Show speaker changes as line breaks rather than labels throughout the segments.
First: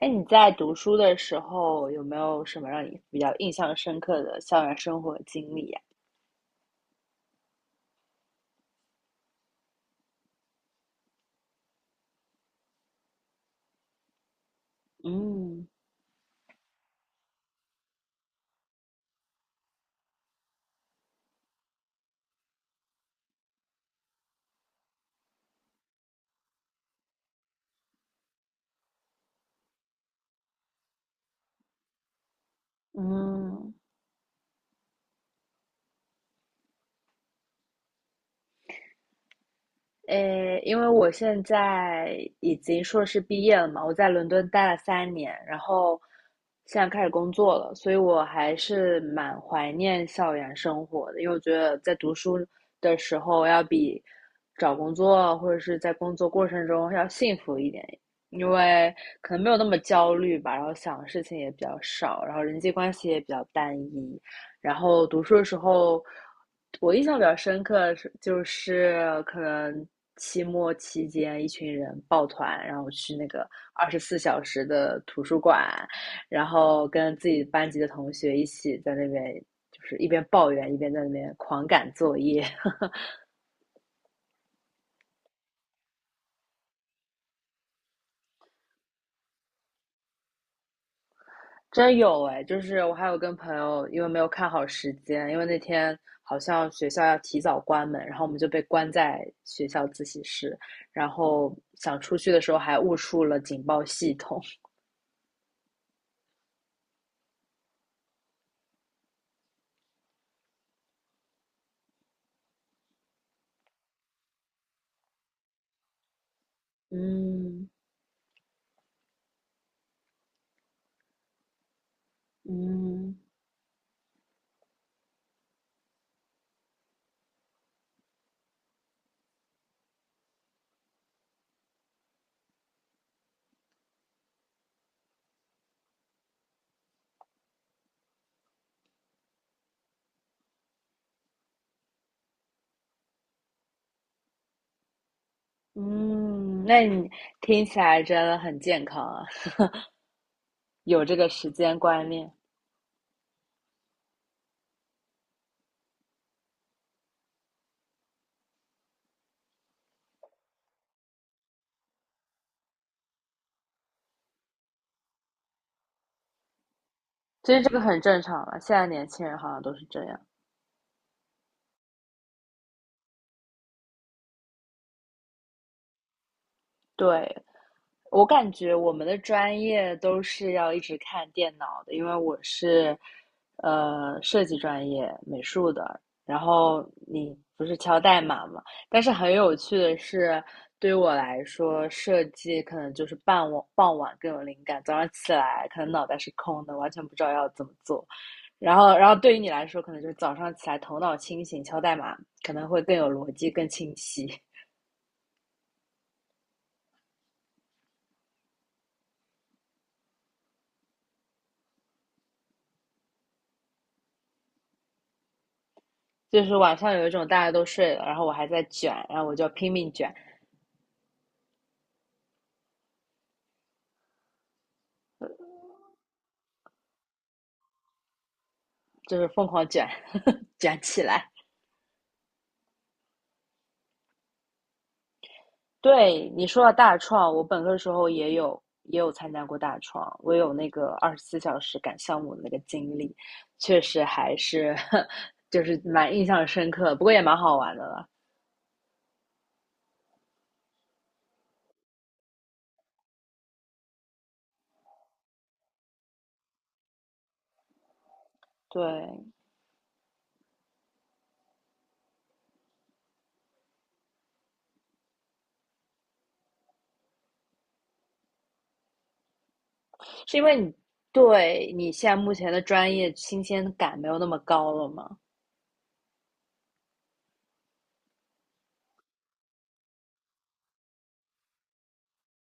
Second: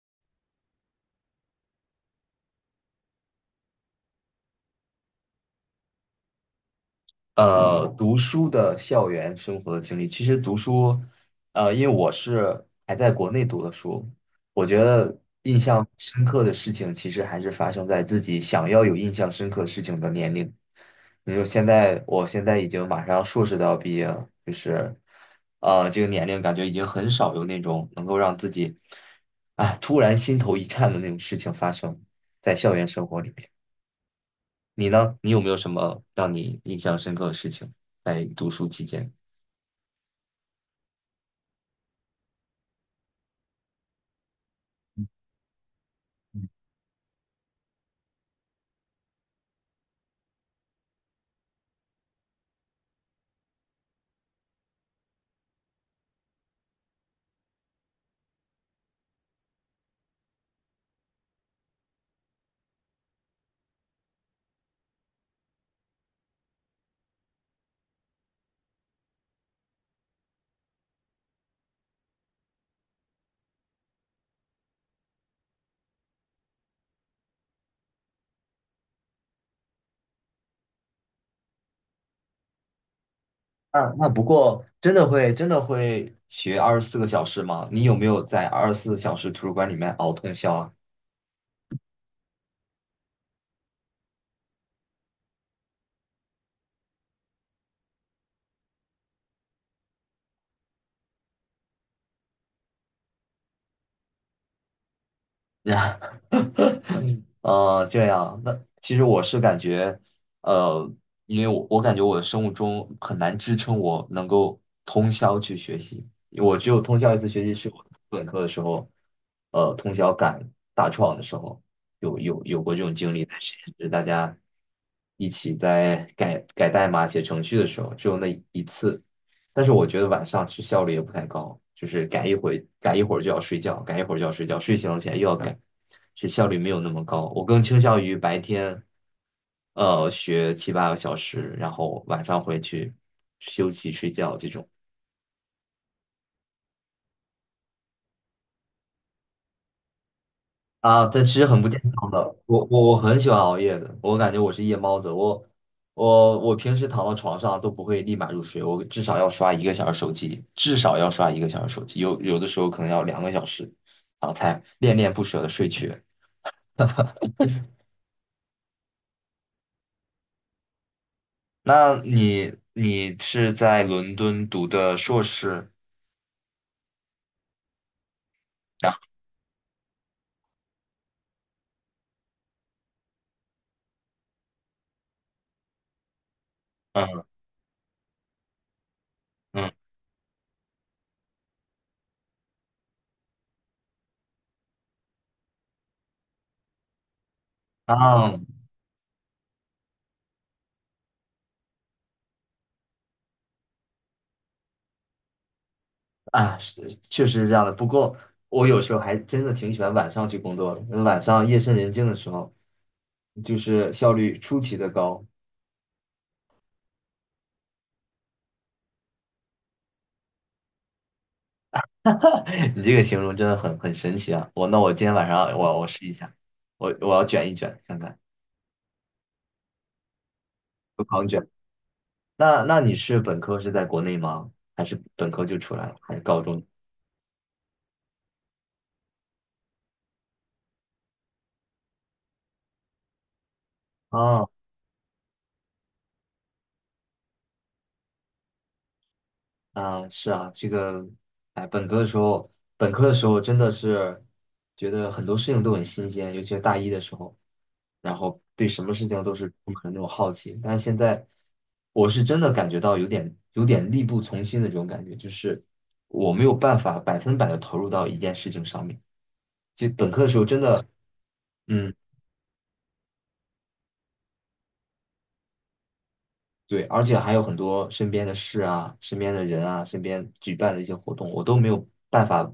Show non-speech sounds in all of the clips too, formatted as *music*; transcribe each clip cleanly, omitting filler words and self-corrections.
哎，你在读书的时候有没有什么让你比较印象深刻的校园生活经历呀？
读书的校园生活的经历，其实读书，因为我是还在国内读的书，我觉得印
嗯
象深刻的事情，其实还是发生在自己想要有印象深刻事情的年龄。你说现在，我现在已经马上硕士都要毕业了，就是，这个年龄感觉已经很少有那种能够让自己，突然心头一颤的那种事情发生在校园生活里面。
嗯，
你呢？你有没有什么让你印象深刻的事情在读书期间？
诶，因为我现在已经硕士毕业了嘛，我在伦敦待了3年，然后现在开始工作了，所以我还是蛮怀念校园生活的，因为我觉得在读书的时候要比找工作或者是在工作过程中要幸福一点，因为可能没有那么焦虑吧，然后想的事情也比较少，然后人际关系也比较单一，然后读书的时候，我印象比较深刻是就是可能期末期间一群人抱团，然后去那个二十四小时的图书馆，然后跟自己班级的同学一起在那边。就是一边抱怨一边在那边狂赶作业。*laughs*
啊，那不过真的会学24个小时吗？你有没有在24小时图书馆里面熬通宵
真有哎，就是我还有跟朋友，因为没有看好时间，因为那天好像学校要提早关门，然后我们就被关在学校自习室，然后想出去的时候还误触了警报系统。*laughs*
啊？*laughs* 这样，那其实我是感觉，呃，因为我感觉我的生物钟很难支撑我能够通宵去学习，我只有通宵一次学习
嗯
是我本科的时候，通宵赶大创的时候，有过这种经
嗯
历，但是就是大家一起在改改代码、写程序的时候，只有那一次，但是我觉得晚上其实效率也不太高，就是改一会改一会儿就要睡觉，改一会儿就要睡觉，睡醒了起来又要改。是效率没有那么高。我更倾向于白天，学七八个小时，然后晚上回去休息睡觉这种
嗯，那你听起来真的很健康啊。*laughs* 有
啊，
这
这
个
其实
时
很不
间
健
观
康的。
念。
我很喜欢熬夜的，我感觉我是夜猫子。我平时躺到床上都不会立马入睡，我至少要刷一个小时手机，至少要刷一个小时手机，有的时候可能要2个小时，然后才恋恋不舍的睡去。
其实这个很正常了，现在年轻人好像都是这样。
那你是在伦敦读的硕士？
对，我感觉
然
我
后
们的专业都是要一直看电脑的，因为我是呃设计专业美术的，然后
嗯。
你不是敲代码嘛？但是很有趣
嗯
的是，对于我来说，设计可能就是傍晚更有灵感，早上起来可能脑袋是空的，完全不知道要怎么做。
啊
然后对于你来说，可能就是早上起来头脑清醒，敲代码可能会更有逻辑、更清晰。
啊，是确实是这样的。不过我有时候还真的挺喜欢晚上去工作的，因为晚上夜深人静的时候，就是效率出奇的高。
就是晚上有一种大家都睡了，然后我还在卷，然后我就拼命卷，
*laughs* 你这个形容真的很神奇啊！那我今天晚上我试一下，我要卷一卷看看，
就是疯狂卷，卷起
我
来。
狂卷。那你是本科是在国内吗？还是本科就出来了？还是
对
高
你说
中？
到大创，我本科的时候也有参加过大创，我有那个二十四小时赶项目的那个经历，确实还
哦，
是就是蛮印象深刻，不过也蛮好玩的了。
啊，是啊，这个，哎，本科的时候，本科的时候真的是觉得很多事情都很新鲜，尤其是大一的时候。然后对什么事情
对，
都是充满那种好奇。但是现在，我是真的感觉到有点力不从心的这种感觉，就是我没有办法百分百的投入到一件事情上面。就本科的时
是
候
因为
真
你
的，
对你
嗯，
现在目前的专业新鲜感没有那么高了吗？
对，而且还有很多身边的事啊、身边的人啊、身边举办的一些活动，我都没有办法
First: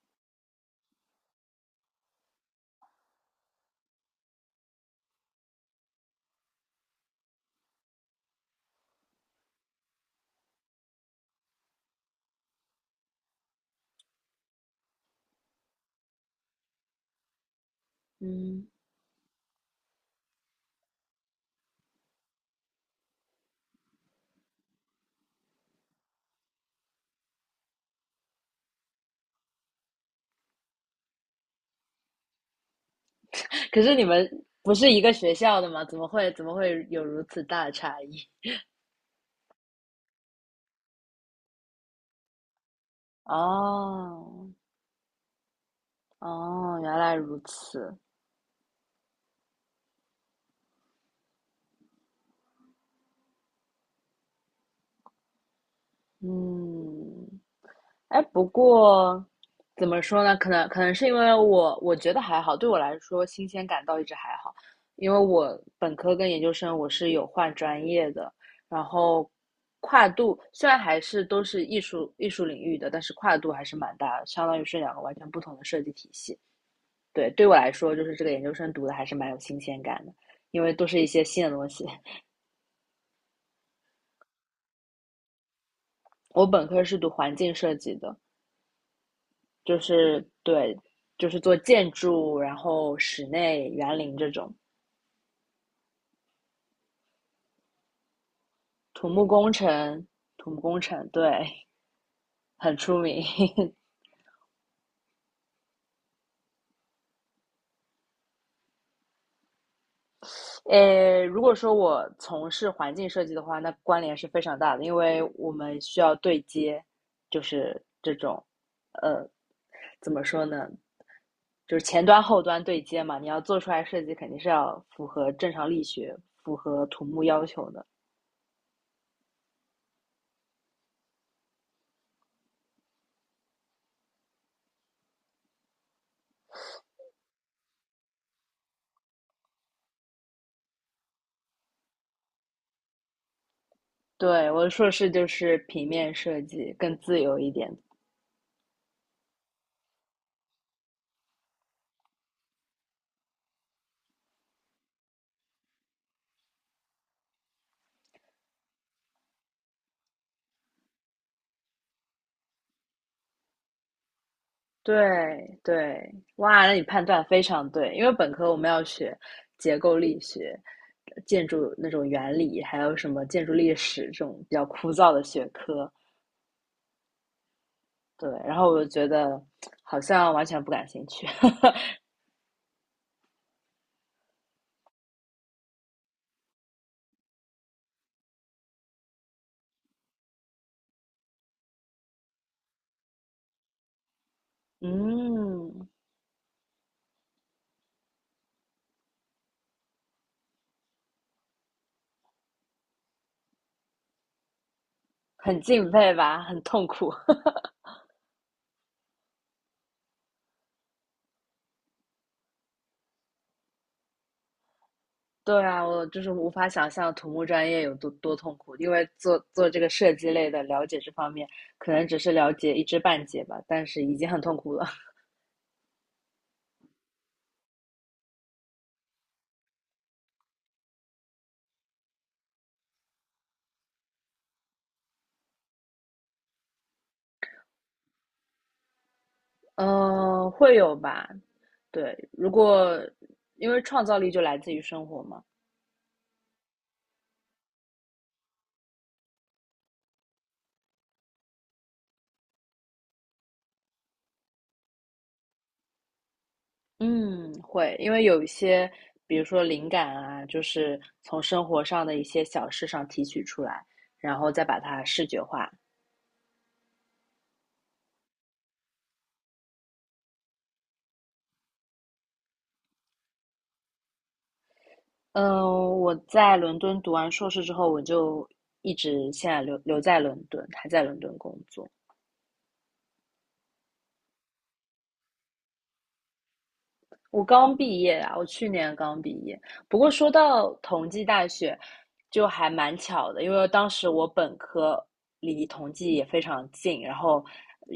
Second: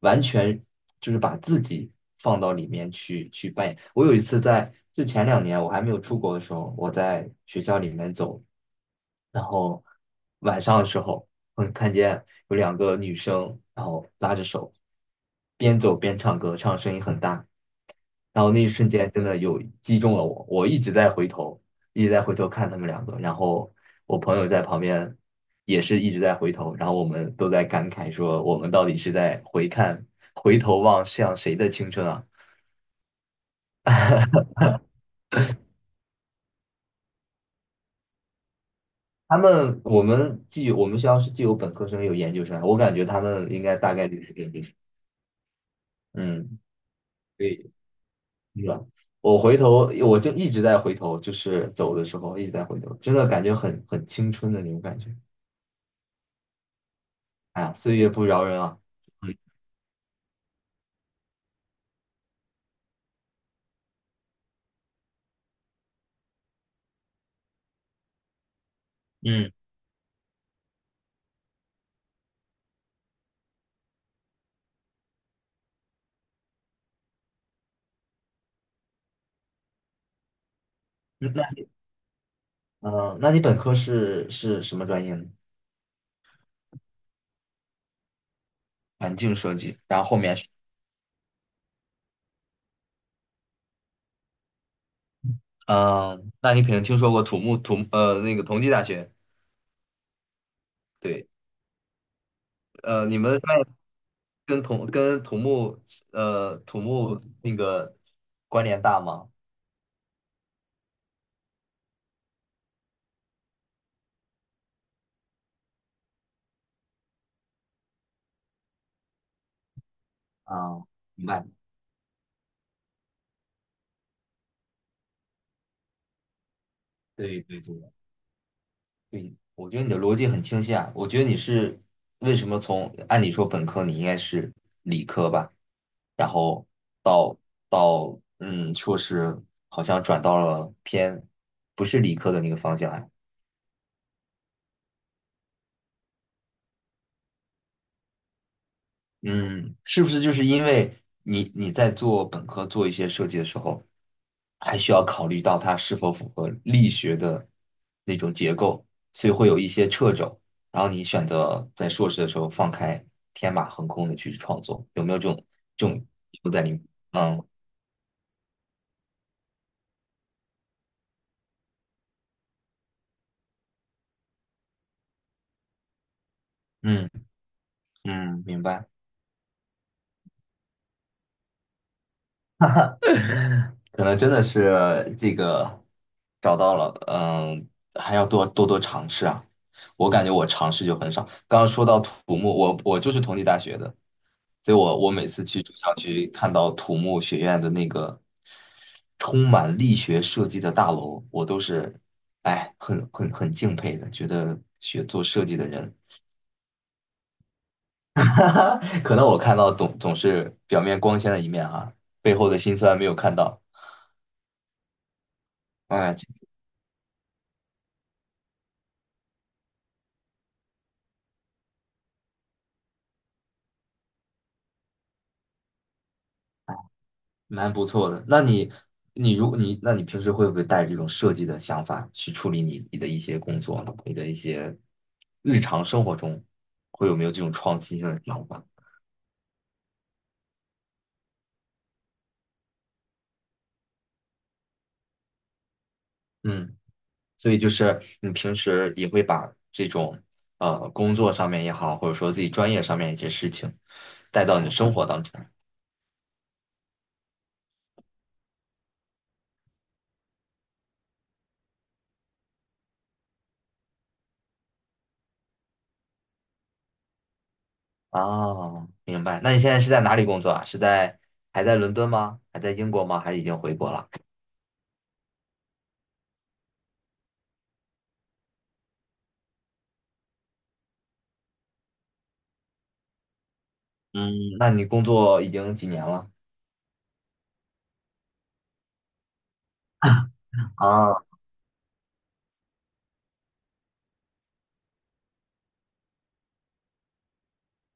完全就是把自己放到里面去扮演。我有一次在就前2年我还没有出国的时候，我在学校里面走。然后晚上的时候，我看见有两个女生，然后拉着手，边走边唱歌，唱声音很大。然后那
嗯。
一瞬间真的有击中了我，我一直在回头，一直在回头看他们两个。然后我朋友在旁边也是一直在回头，然后我们都在感慨说，我们到底是在回看、回头望向谁的青春啊？
*laughs* 可是你们不是一个学校的吗？怎么会有如此大的差异？
他们，我们既我们学校是既有本科生也有研究生，我感觉他们应该大概率是
哦，
这生。嗯。
哦，原来如
对。
此。
是吧？我回头，我就一直在回头，就是走的时候一直在回头，真的感觉很青春的那种感觉。
嗯，
哎呀，岁月
哎，
不饶
不
人啊！
过
嗯，
怎么说呢？可能是因为我我觉得还好，对我来说新鲜感倒一直还好，因为我本科跟研究生我是有换专业的，然后
嗯，
跨度虽然还是都是艺术领域的，但是跨度还是蛮大的，相当于是两个完全不同的设计体系。对，对我来说，就是这个研究生读的还是蛮有新鲜感的，因为都是一些
嗯那
新的东
嗯
西。
那你本科是什么专业呢？
我本科是读环境设计的，
环境设计，
就
然后后
是
面是
对，就是做建筑，然后室内园林这种
嗯，那你肯定听说过土木土呃那个同济大
土
学，
木工程，土木工程
对，
对，很出
你
名。
们那
*laughs*
跟土木那个关联大吗？
呃，如果说我从事环境设计的话，那关联是非常大的，因为我们需要对接，就是这种，呃，怎么说呢？
啊，明白，
就是前端后端对接嘛，你要做出来设计，肯定是要符合正常力学、符合土木
对
要
对
求
对，
的。
对，我觉得你的逻辑很清晰啊。我觉得你是为什么从按理说本科你应该是理科吧，然后到到硕士好像转到了偏不是理科的那个方向啊。
对，我的硕士就是平面设计，更自由一点。
嗯，是不是就是因为你在做本科做一些设计的时候，还需要考虑到它是否符合力学的那种结构，所以会有一些掣肘。然后你选择在硕士的时候放开天马行空的去创作，有没有这种
对
这种
对，
因素在
哇，
里
那
面？
你判断非
嗯
常对，因为本科我们要学结构力学、建筑那种原理，还有什么建筑历史这种比较枯燥的学科。
嗯
对，
嗯，
然
明
后我
白。
就觉得好像完全不感兴趣。*laughs*
*laughs* 可能真的是这个找到了，嗯，还要多多尝试啊。我感觉我尝试就很少。刚刚说到土木，我就是同济大学的，所以我每次去住
嗯，
校区看到土木学院的那个充满力学设计的大楼，我都是很敬佩的，觉得学做设计
很
的
敬
人，
佩吧，很痛苦。
*laughs* 可能我看到总是表面光鲜的一面啊，背后的辛酸没有看到。
对啊，我
哎，
就是无法想象土木专业有多痛苦，因为做这个设计类的，了解这方面可能只是了解一知半解吧，但是已经很痛苦了。*laughs*
蛮不错的。那你，你如果你，那你平时会不会带着这种设计的想法去处理你的一些工作呢你的一些日常生活中，会有没有这种创新性的想法？
嗯、会有吧？对，如果因为创造力就来自于生活嘛，
嗯，所以就是你平时也会把这种工作上面也好，或者说自己专业上面一些事情带到你的生活当中。
嗯，会，因为有一些，比如说灵感啊，就是从生活上的一些小事上提取出来，然后再把它视觉化。
哦，明白。那你现在是在哪里工作啊？是在还在伦敦吗？还在英国吗？还是已经回国了？
嗯，我在伦敦读完硕士之后，我就一直现在留在伦敦，还在伦敦工作。
嗯，那你工作已经几年了？
我刚毕业啊，我去年刚毕业。不过说到同
啊，
济大学，就还蛮巧的，因为当时我本科离同济也非常近，然后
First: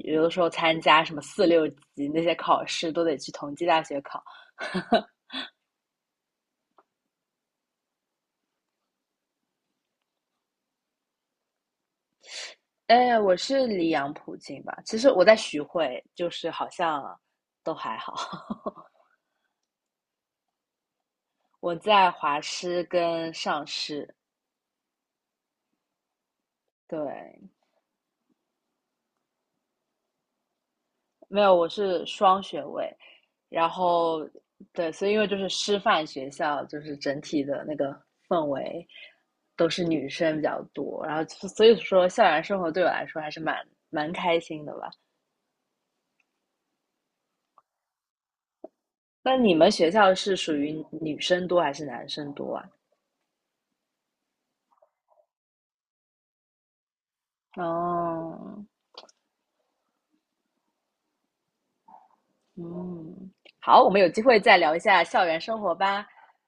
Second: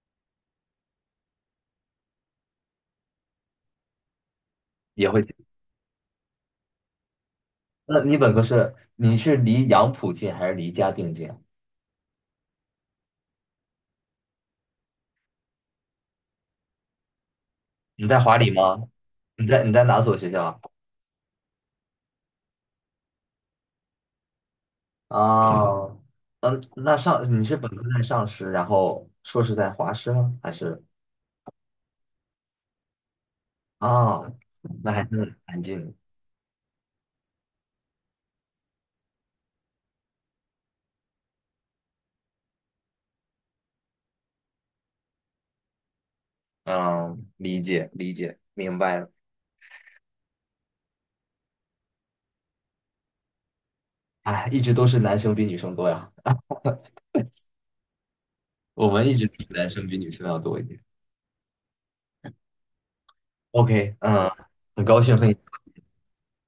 有的时候参加什么四六级那些考试都得去同济大学考。
也会那你本科是你是离杨浦近还是离嘉定近？
哎，我是离杨浦近吧？其实我在徐汇，就是好像都还
你
好。
在华理
*laughs*
吗？你在哪所学校啊？
我在华师跟上师，
哦，嗯，那上你
对，
是本科在上师，然后硕士在华师吗？还是
没有，我是双学位，然后
啊？
对，
那还
所以因为就
是
是
很
师
近的。
范学校，就是整体的那个氛围都是女生比较多，然后所以说校园生活对我来说还是蛮开心的吧。
嗯，理解理解，明白了。
那你们学校是属于女生多还是男生多啊？
哎，一直都是男生比女生多呀，
哦，
我们一直比男生比女生要多一点。
嗯，好，我
OK,
们有机
嗯，
会再聊一
很高
下
兴
校
和你。
园生活吧。